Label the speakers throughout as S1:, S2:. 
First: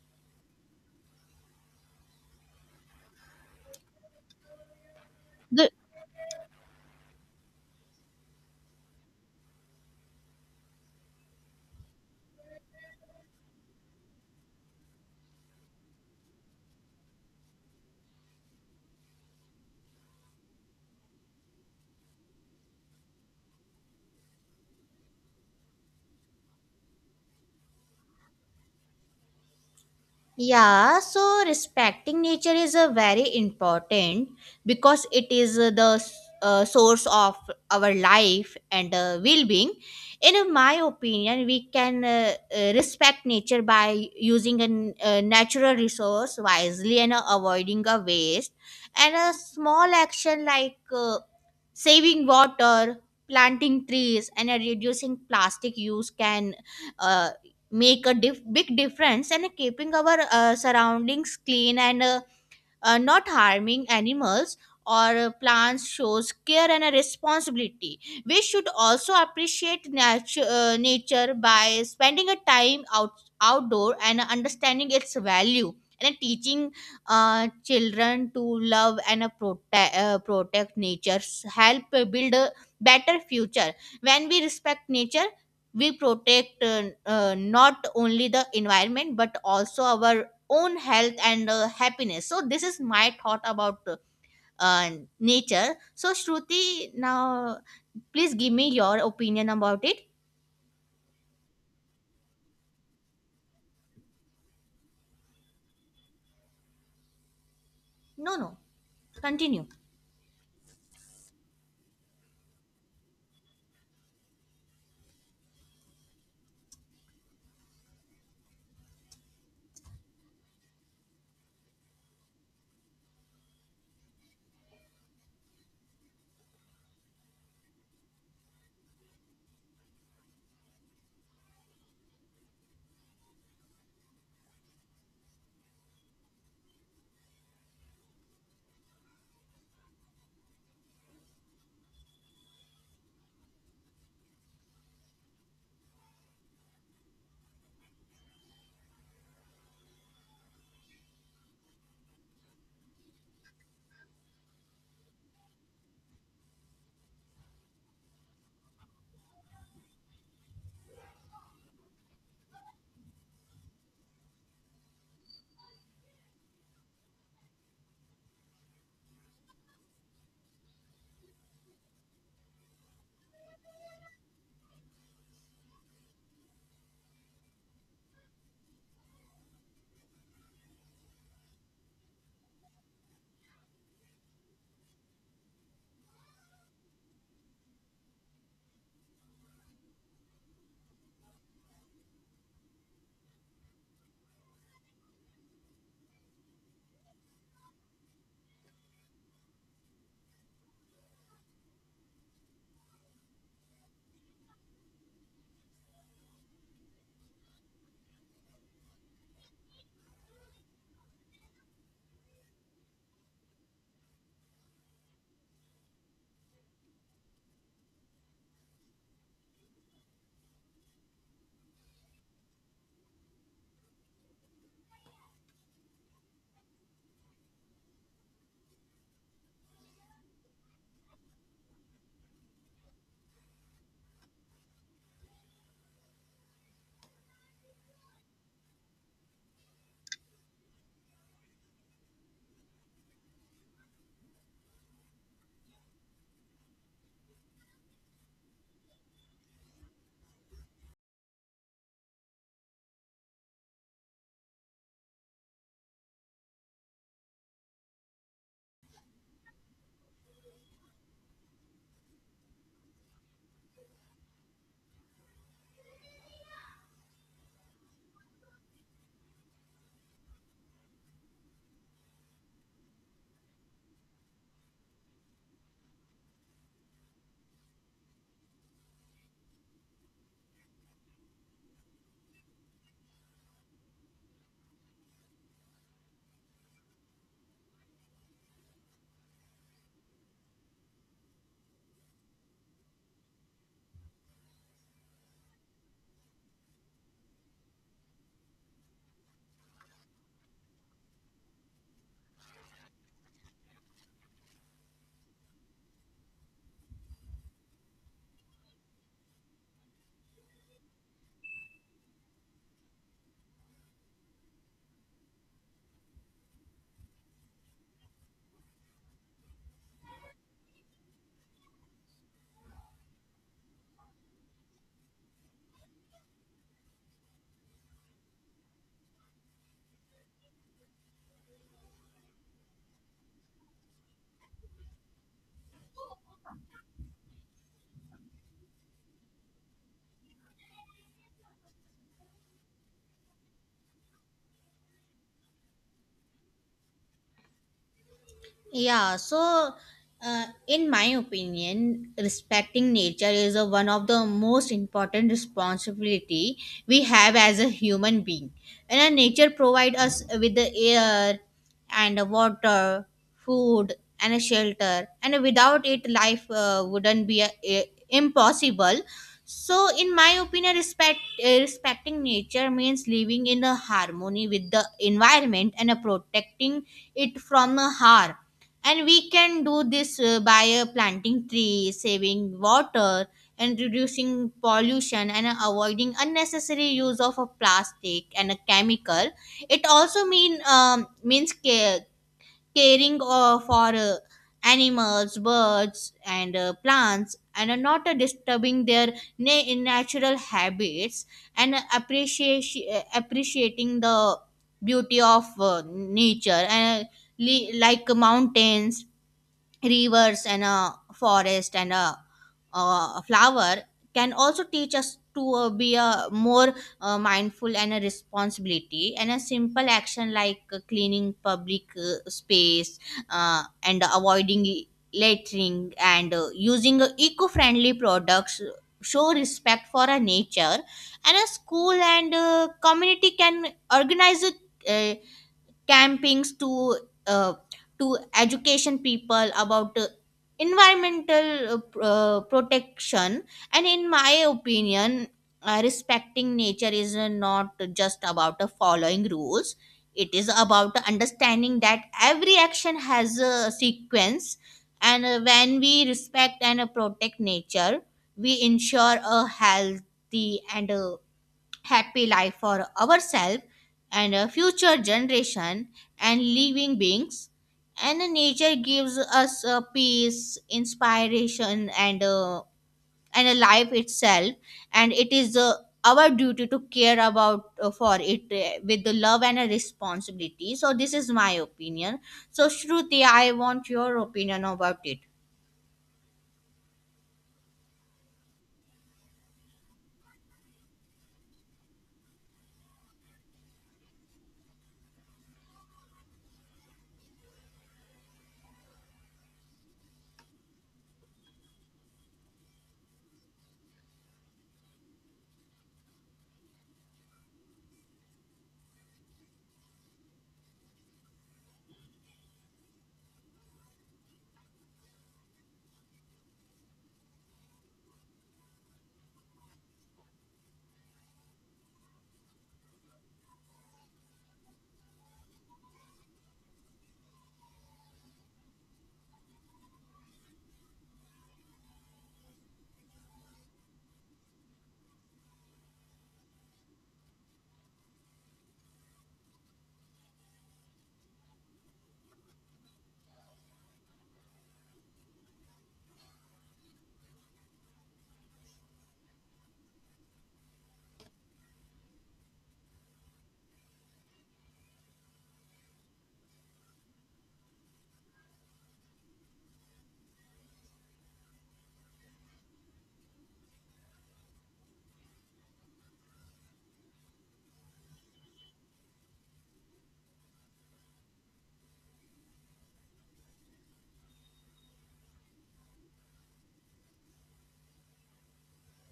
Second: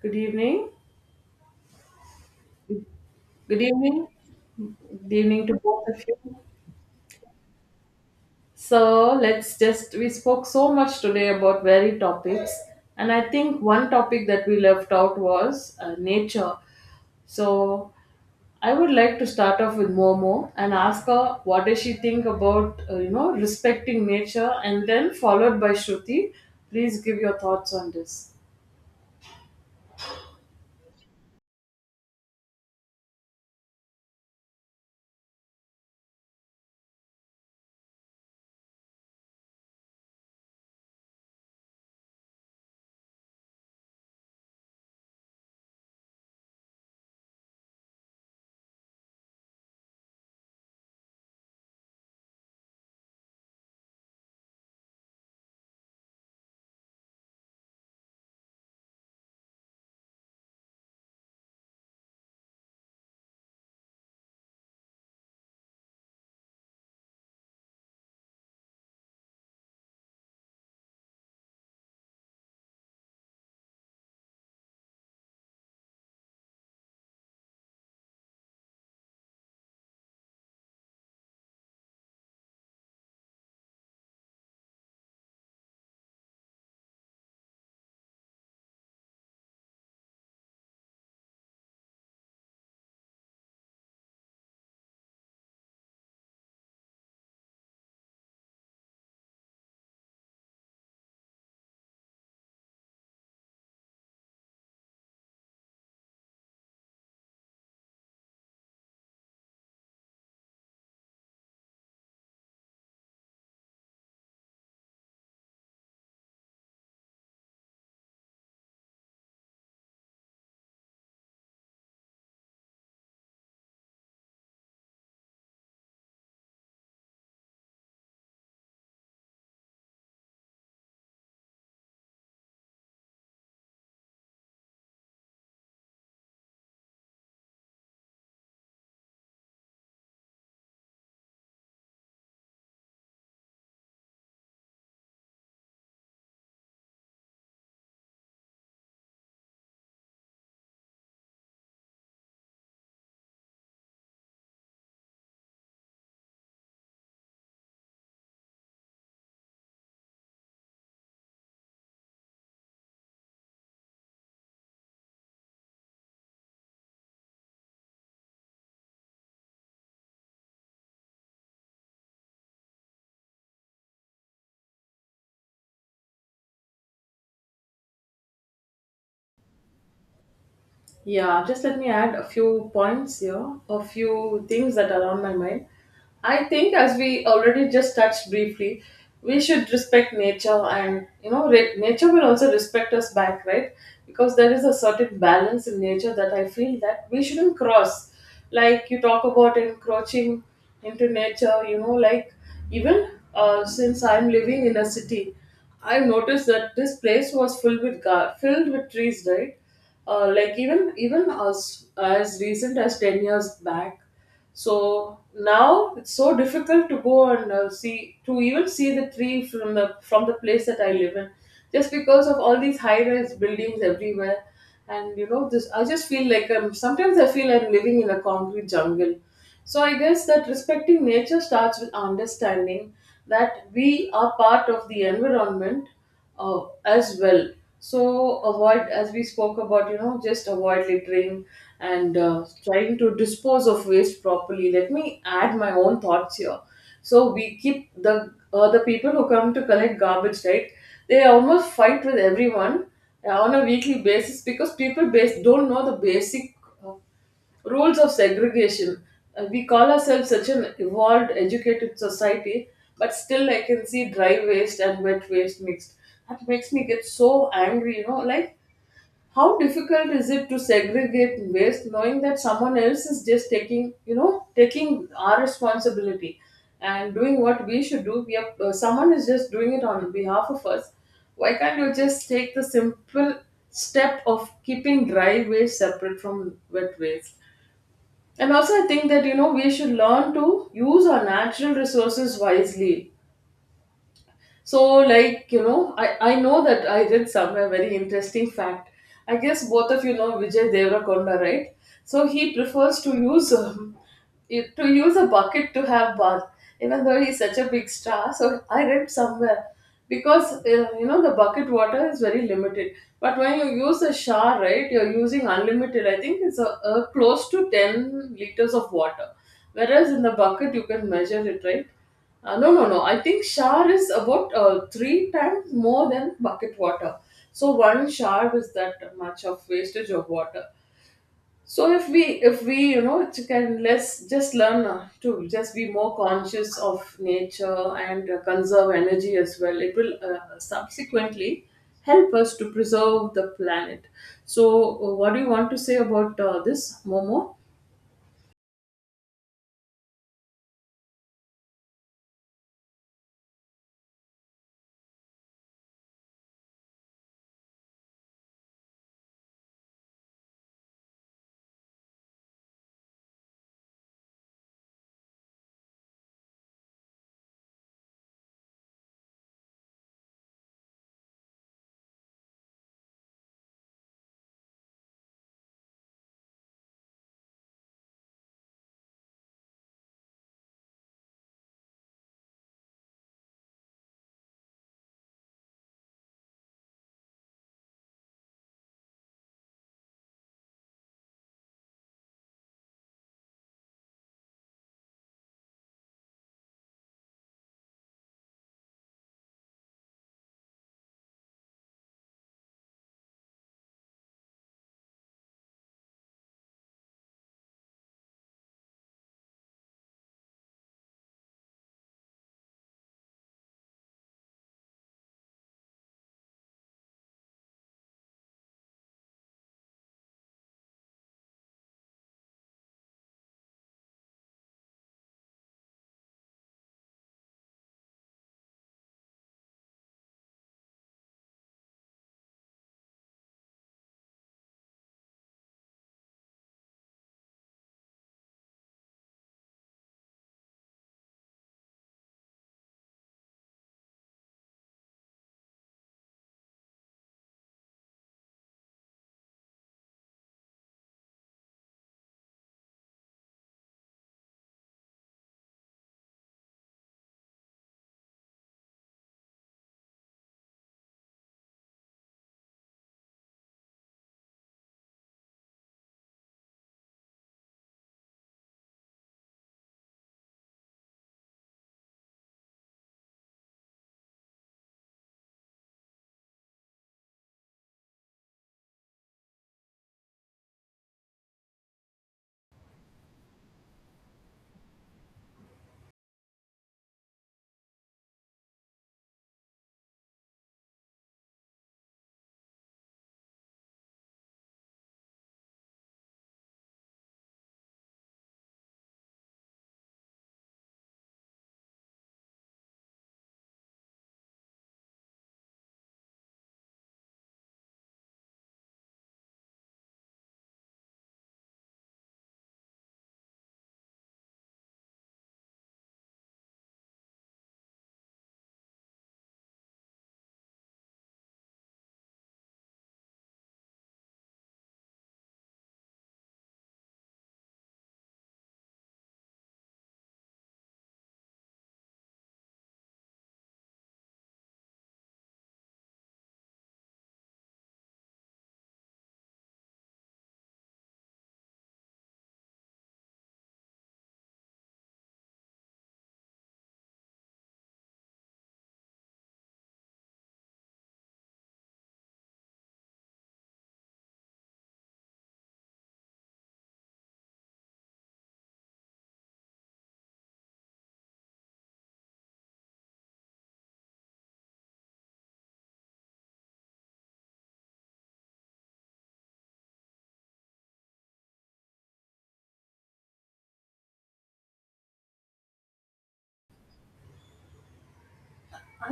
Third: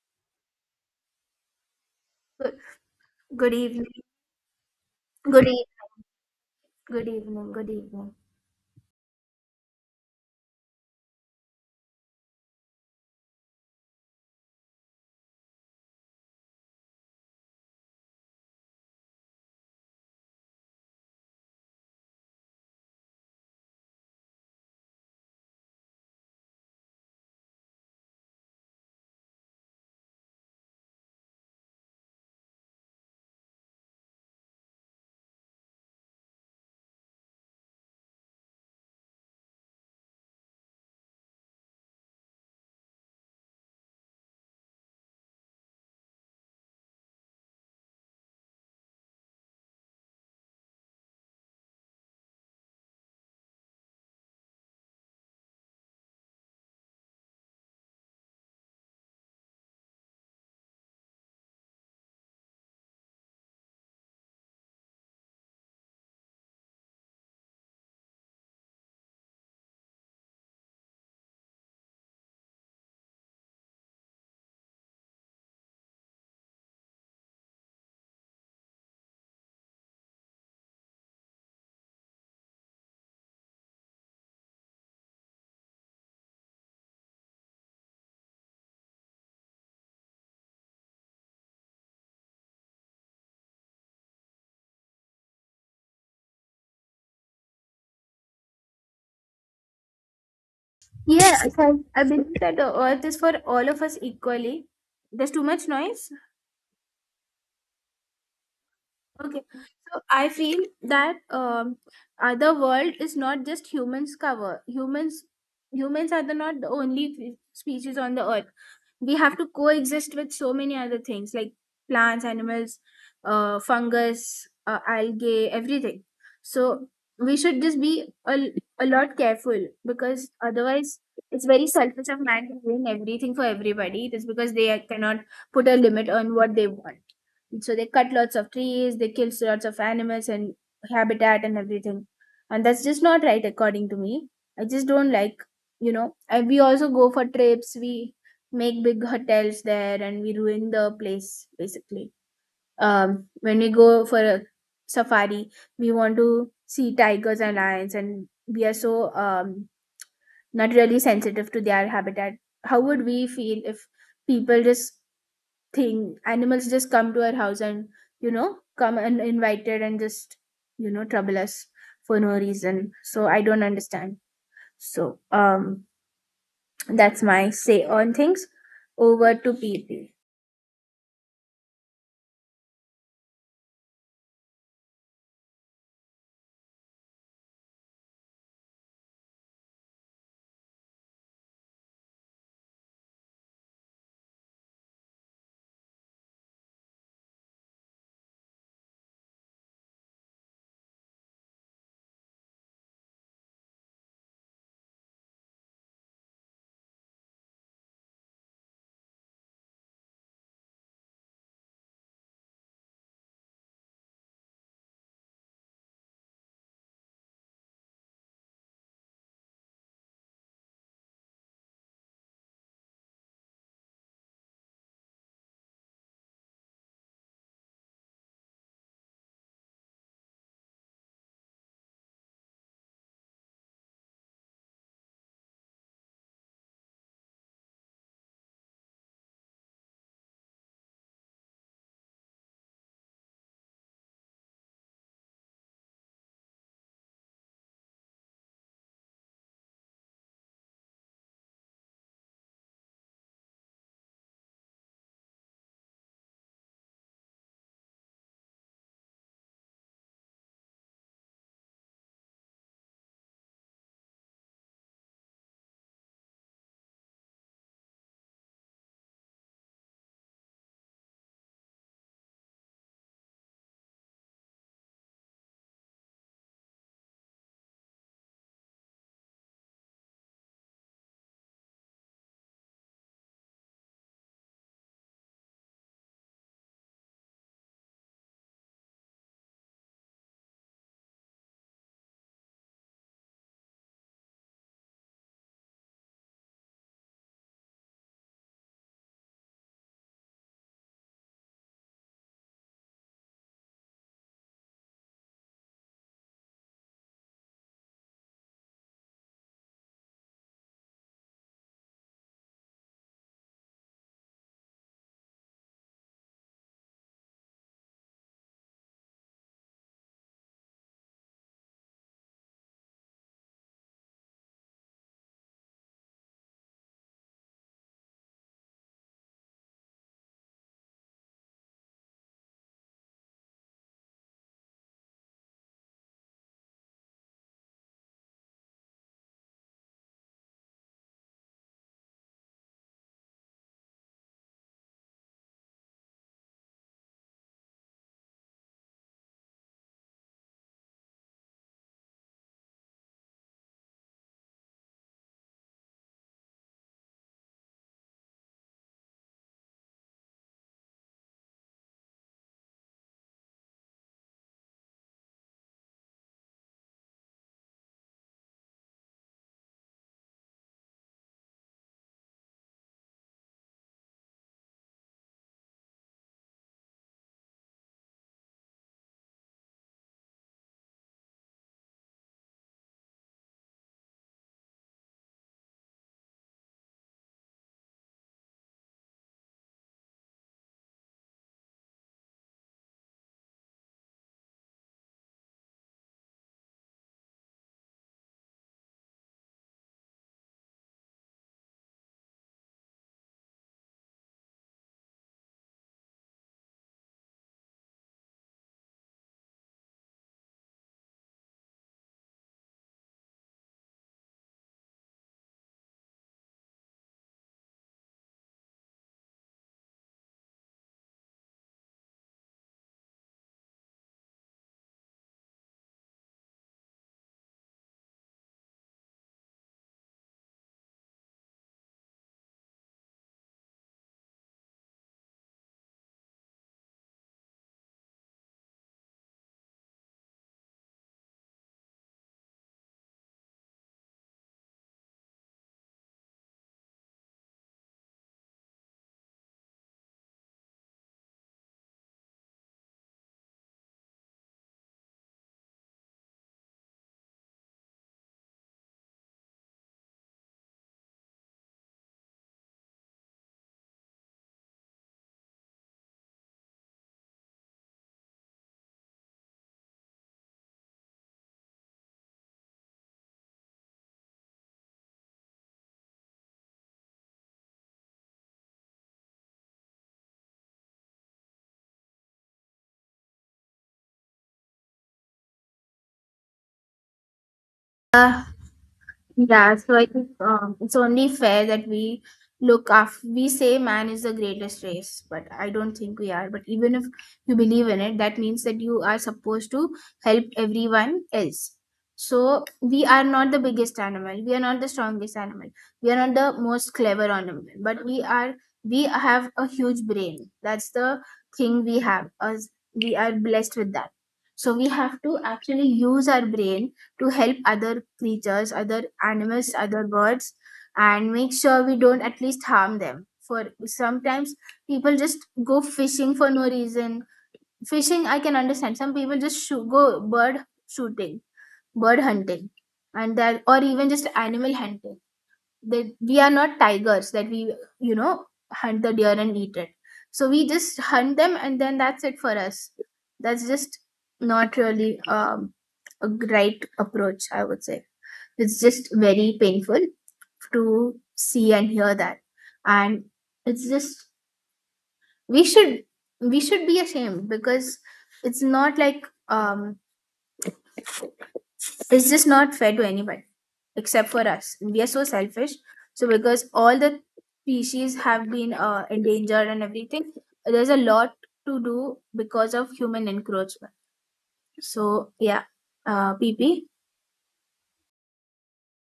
S1: Good evening.
S2: Good, good
S1: Good
S2: evening.
S1: evening. Good
S2: Good
S1: evening to
S2: evening.
S3: The,
S1: both of you.
S2: Good evening. Good evening.
S1: So let's just we spoke so much today about varied topics, and I think one topic that we left out was nature. So I would like to start off with Momo and ask her what does she think about respecting nature, and then followed by Shruti. Please give your thoughts on this.
S3: yeah, so respecting nature is a very important because it is the source of our life and well-being. In my opinion, we can respect nature by using a natural resource wisely and avoiding a waste. And a small action like saving water, planting trees, and reducing plastic use can. Uh, Make a big difference in keeping our surroundings clean and not harming animals or plants shows care and a responsibility. We should also appreciate nature by spending a time out outdoor and understanding its value, and teaching children to love and protect nature, help build a better future. When we respect nature, we protect not only the environment but also our own health and happiness. So this is my thought about uh, nature. So Shruti now, please give me your opinion about it.
S2: Yeah. I believe that the earth is for all of us equally. There's too much noise.
S3: No, no,
S2: Okay,
S3: continue.
S2: so I feel that the world is not just humans cover. Humans are the not the only species on the earth. We have to coexist with so many other things like plants, animals, fungus, algae, everything. So we should just be a lot careful because otherwise it's very selfish of man to doing everything for everybody. It is because they cannot put a limit on what they want, so they cut lots of trees, they kill lots of animals and habitat and everything, and that's just not right according to me. I just don't like, and we also go for trips, we make big hotels there and we ruin the place basically. When we go for a safari, we want to see tigers and lions and we are so not really sensitive to their habitat. How would we feel if people just thing animals just come to our house and, you know, come and invited and just, you know, trouble us for no reason? So I don't understand. So that's my say on things. Over to PP.
S1: Yeah, just let me add a few points here, a few things that are on my mind. I think, as we already just touched briefly, we should respect nature, and you know, nature will also respect us back, right? Because there is a certain balance in nature that I feel that we shouldn't cross. Like you talk about encroaching into nature, you know, like even since I'm living in a city, I noticed that this place was filled with filled with trees, right? Like even as recent as 10 years back. So now it's so difficult to go and see to even see the tree from the place that I live in, just because of all these high rise buildings everywhere. And you know, this I just feel like I'm sometimes I feel I'm living in a concrete jungle. So I guess that respecting nature starts with understanding that we are part of the environment as well. So avoid, as we spoke about, you know, just avoid littering and trying to dispose of waste properly. Let me add my own thoughts here. So we keep the people who come to collect garbage, right? They almost fight with everyone on a weekly basis because don't know the basic uh, rules of segregation. We call ourselves such an evolved, educated society, but still I can see dry waste and wet waste mixed. That makes me get so angry, you know. Like, how difficult is it to segregate waste knowing that someone else is just taking, you know, taking our responsibility and doing what we should do? Someone is just doing it on behalf of us. Why can't you just take the simple step of keeping dry waste separate from wet waste? And also, I think that you know, we should learn to use our natural resources wisely. So like, you know, I know that I read somewhere very interesting fact. I guess both of you know Vijay Devrakonda, right? So he prefers to use a bucket to have bath, even though he's such a big star, so I read somewhere. Because you know, the bucket water is very limited, but when you use a shower, right, you're using unlimited. I think it's a close to 10 liters of water, whereas in the bucket you can measure it, right? No, no, no. I think shower is about three times more than bucket water. So one shower is that much of wastage of water. So if we, you know, it can let's just learn to just be more conscious of nature and conserve energy as well. It will subsequently help us to preserve the planet. So what do you want to say about this, Momo?
S3: Yeah, so in my opinion, respecting nature is a, one of the most important responsibility we have as a human being. And nature provides us with the air and water, food, and a shelter. And without it, life wouldn't be impossible. So, in my opinion, respecting nature means living in a harmony with the environment and protecting it from harm. And we can do this by planting trees, saving water, and reducing pollution, and avoiding unnecessary use of a plastic and a chemical. It also means care, caring for animals, birds, and plants, and not disturbing their natural habits, and appreciation appreciating the beauty of nature, and like mountains, rivers, and a forest, and a flower, can also teach us to be a more mindful and a responsibility. And a simple action like cleaning public space, and avoiding littering, and using eco-friendly products show respect for our nature. And a school and community can organize a, uh, campings to, uh, to education people about environmental protection. And in my opinion, respecting nature is not just about following rules. It is about understanding that every action has a sequence. And when we respect and protect nature, we ensure a healthy and happy life for ourselves and a future generation and living beings. And nature gives us a peace, inspiration, and a life itself. And it is our duty to care about, for it with the love and a responsibility. So this is my opinion. So Shruti, I want your opinion about it.
S2: Uh, Yeah, so I think it's only fair that we look after, we say man is the greatest race, but I don't think we are. But even if you believe in it, that means that you are supposed to help everyone else. So we are not the biggest animal, we are not the strongest animal, we are not the most clever animal, but we are, we have a huge brain. That's the thing we have, as we are blessed with that. So we have to actually use our brain to help other creatures, other animals, other birds, and make sure we don't at least harm them. For sometimes people just go fishing for no reason. Fishing, I can understand. Some people just go bird shooting, bird hunting, and that, or even just animal hunting. That we are not tigers that we, you know, hunt the deer and eat it. So we just hunt them, and then that's it for us. That's just not really a right approach, I would say. It's just very painful to see and hear that. And it's just we should we should be ashamed because it's not like it's just not fair to anybody except for us. We are so selfish. So because all the species have been endangered and everything, there's a lot to do because of human encroachment. So yeah, PP,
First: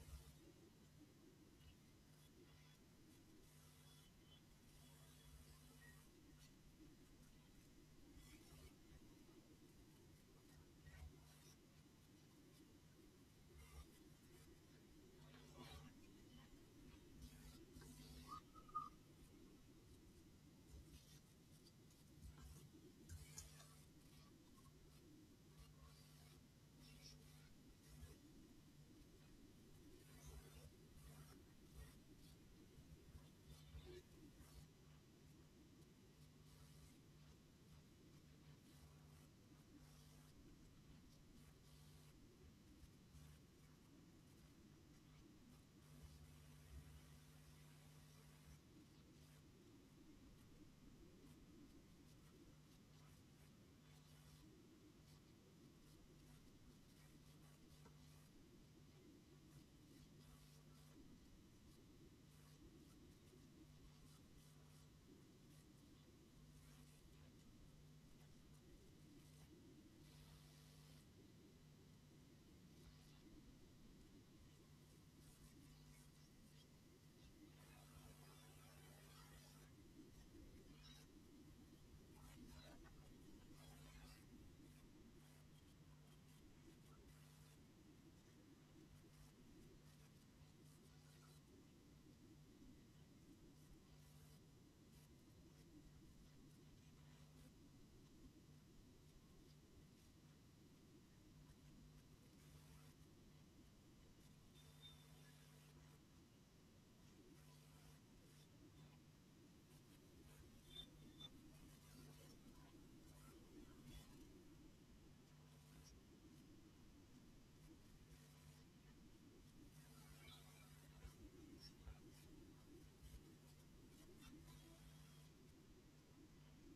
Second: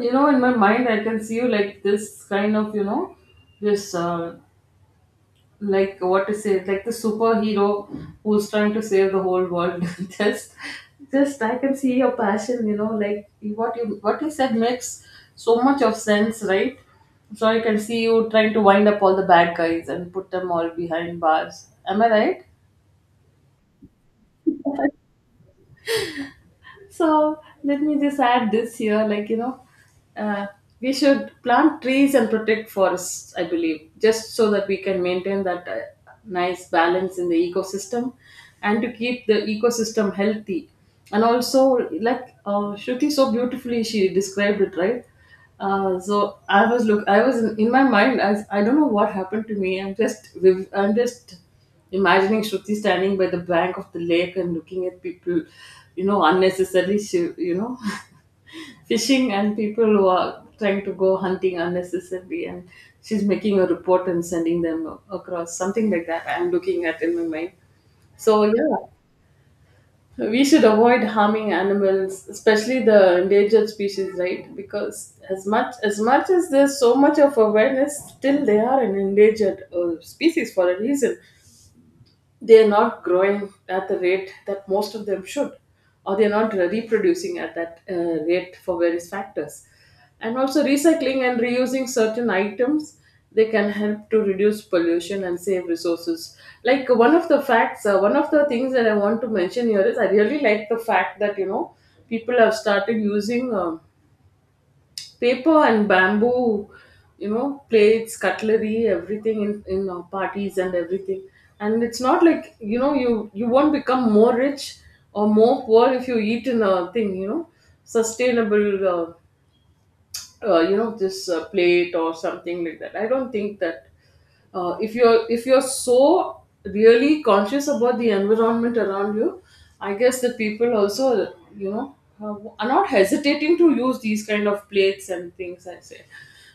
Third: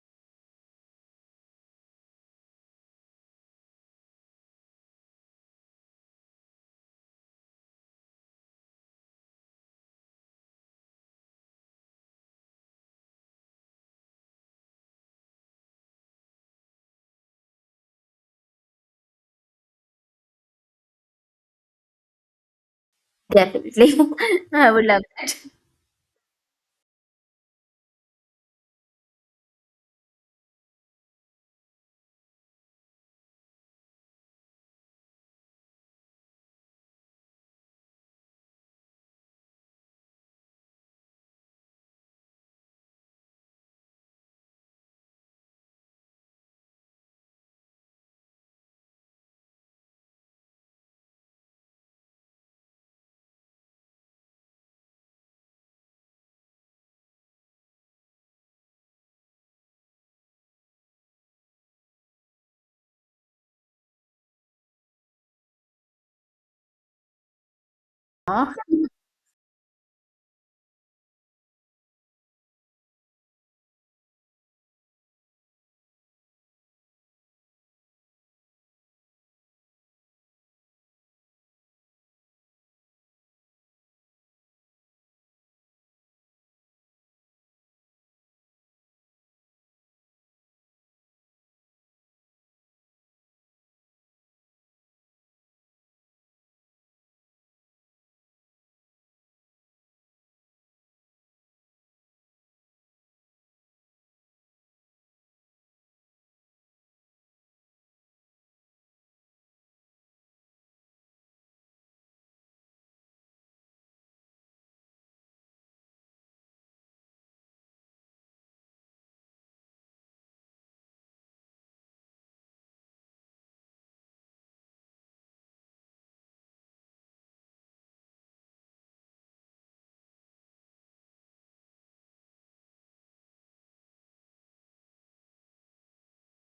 S1: You know, in my mind, I can see you like this kind of, you know, this like what to say, like the superhero who's trying to save the whole world just just I can see your passion, you know. Like what you said makes so much of sense, right? So I can see you trying to wind up all the bad guys and put them all behind bars. Am I right?
S2: definitely. I would love
S1: So let me just add this here, like uh, we should plant trees and protect forests. I believe just so that we can maintain that nice balance in the ecosystem, and to keep the ecosystem healthy. And also, like Shruti so beautifully she described it, right? So I was look. I was in my mind. I don't know what happened to me. I'm just imagining Shruti standing by the bank of the lake and looking at people, you know, unnecessarily, fishing and people who are trying to go hunting unnecessarily, and she's making a report and sending them across something like that. I'm looking at in my mind.
S2: to
S1: So
S2: know.
S1: yeah, we should avoid harming animals, especially the endangered species, right? Because as much as much as there's so much of awareness, still they are an endangered species for a reason. They're not growing at the rate that most of them should, or they're not reproducing at that rate for various factors. And also, recycling and reusing certain items, they can help to reduce pollution and save resources. Like one of the facts, one of the things that I want to mention here is I really like the fact that you know, people have started using. Paper and bamboo, you know, plates, cutlery, everything in our parties and everything. And it's not like, you know, you won't become more rich or more poor if you eat in a thing, you know, sustainable. You know, this plate or something like that. I don't think that if you're so really conscious about the environment around you, I guess the people also, you know, are not hesitating to use these kind of plates and things, I say.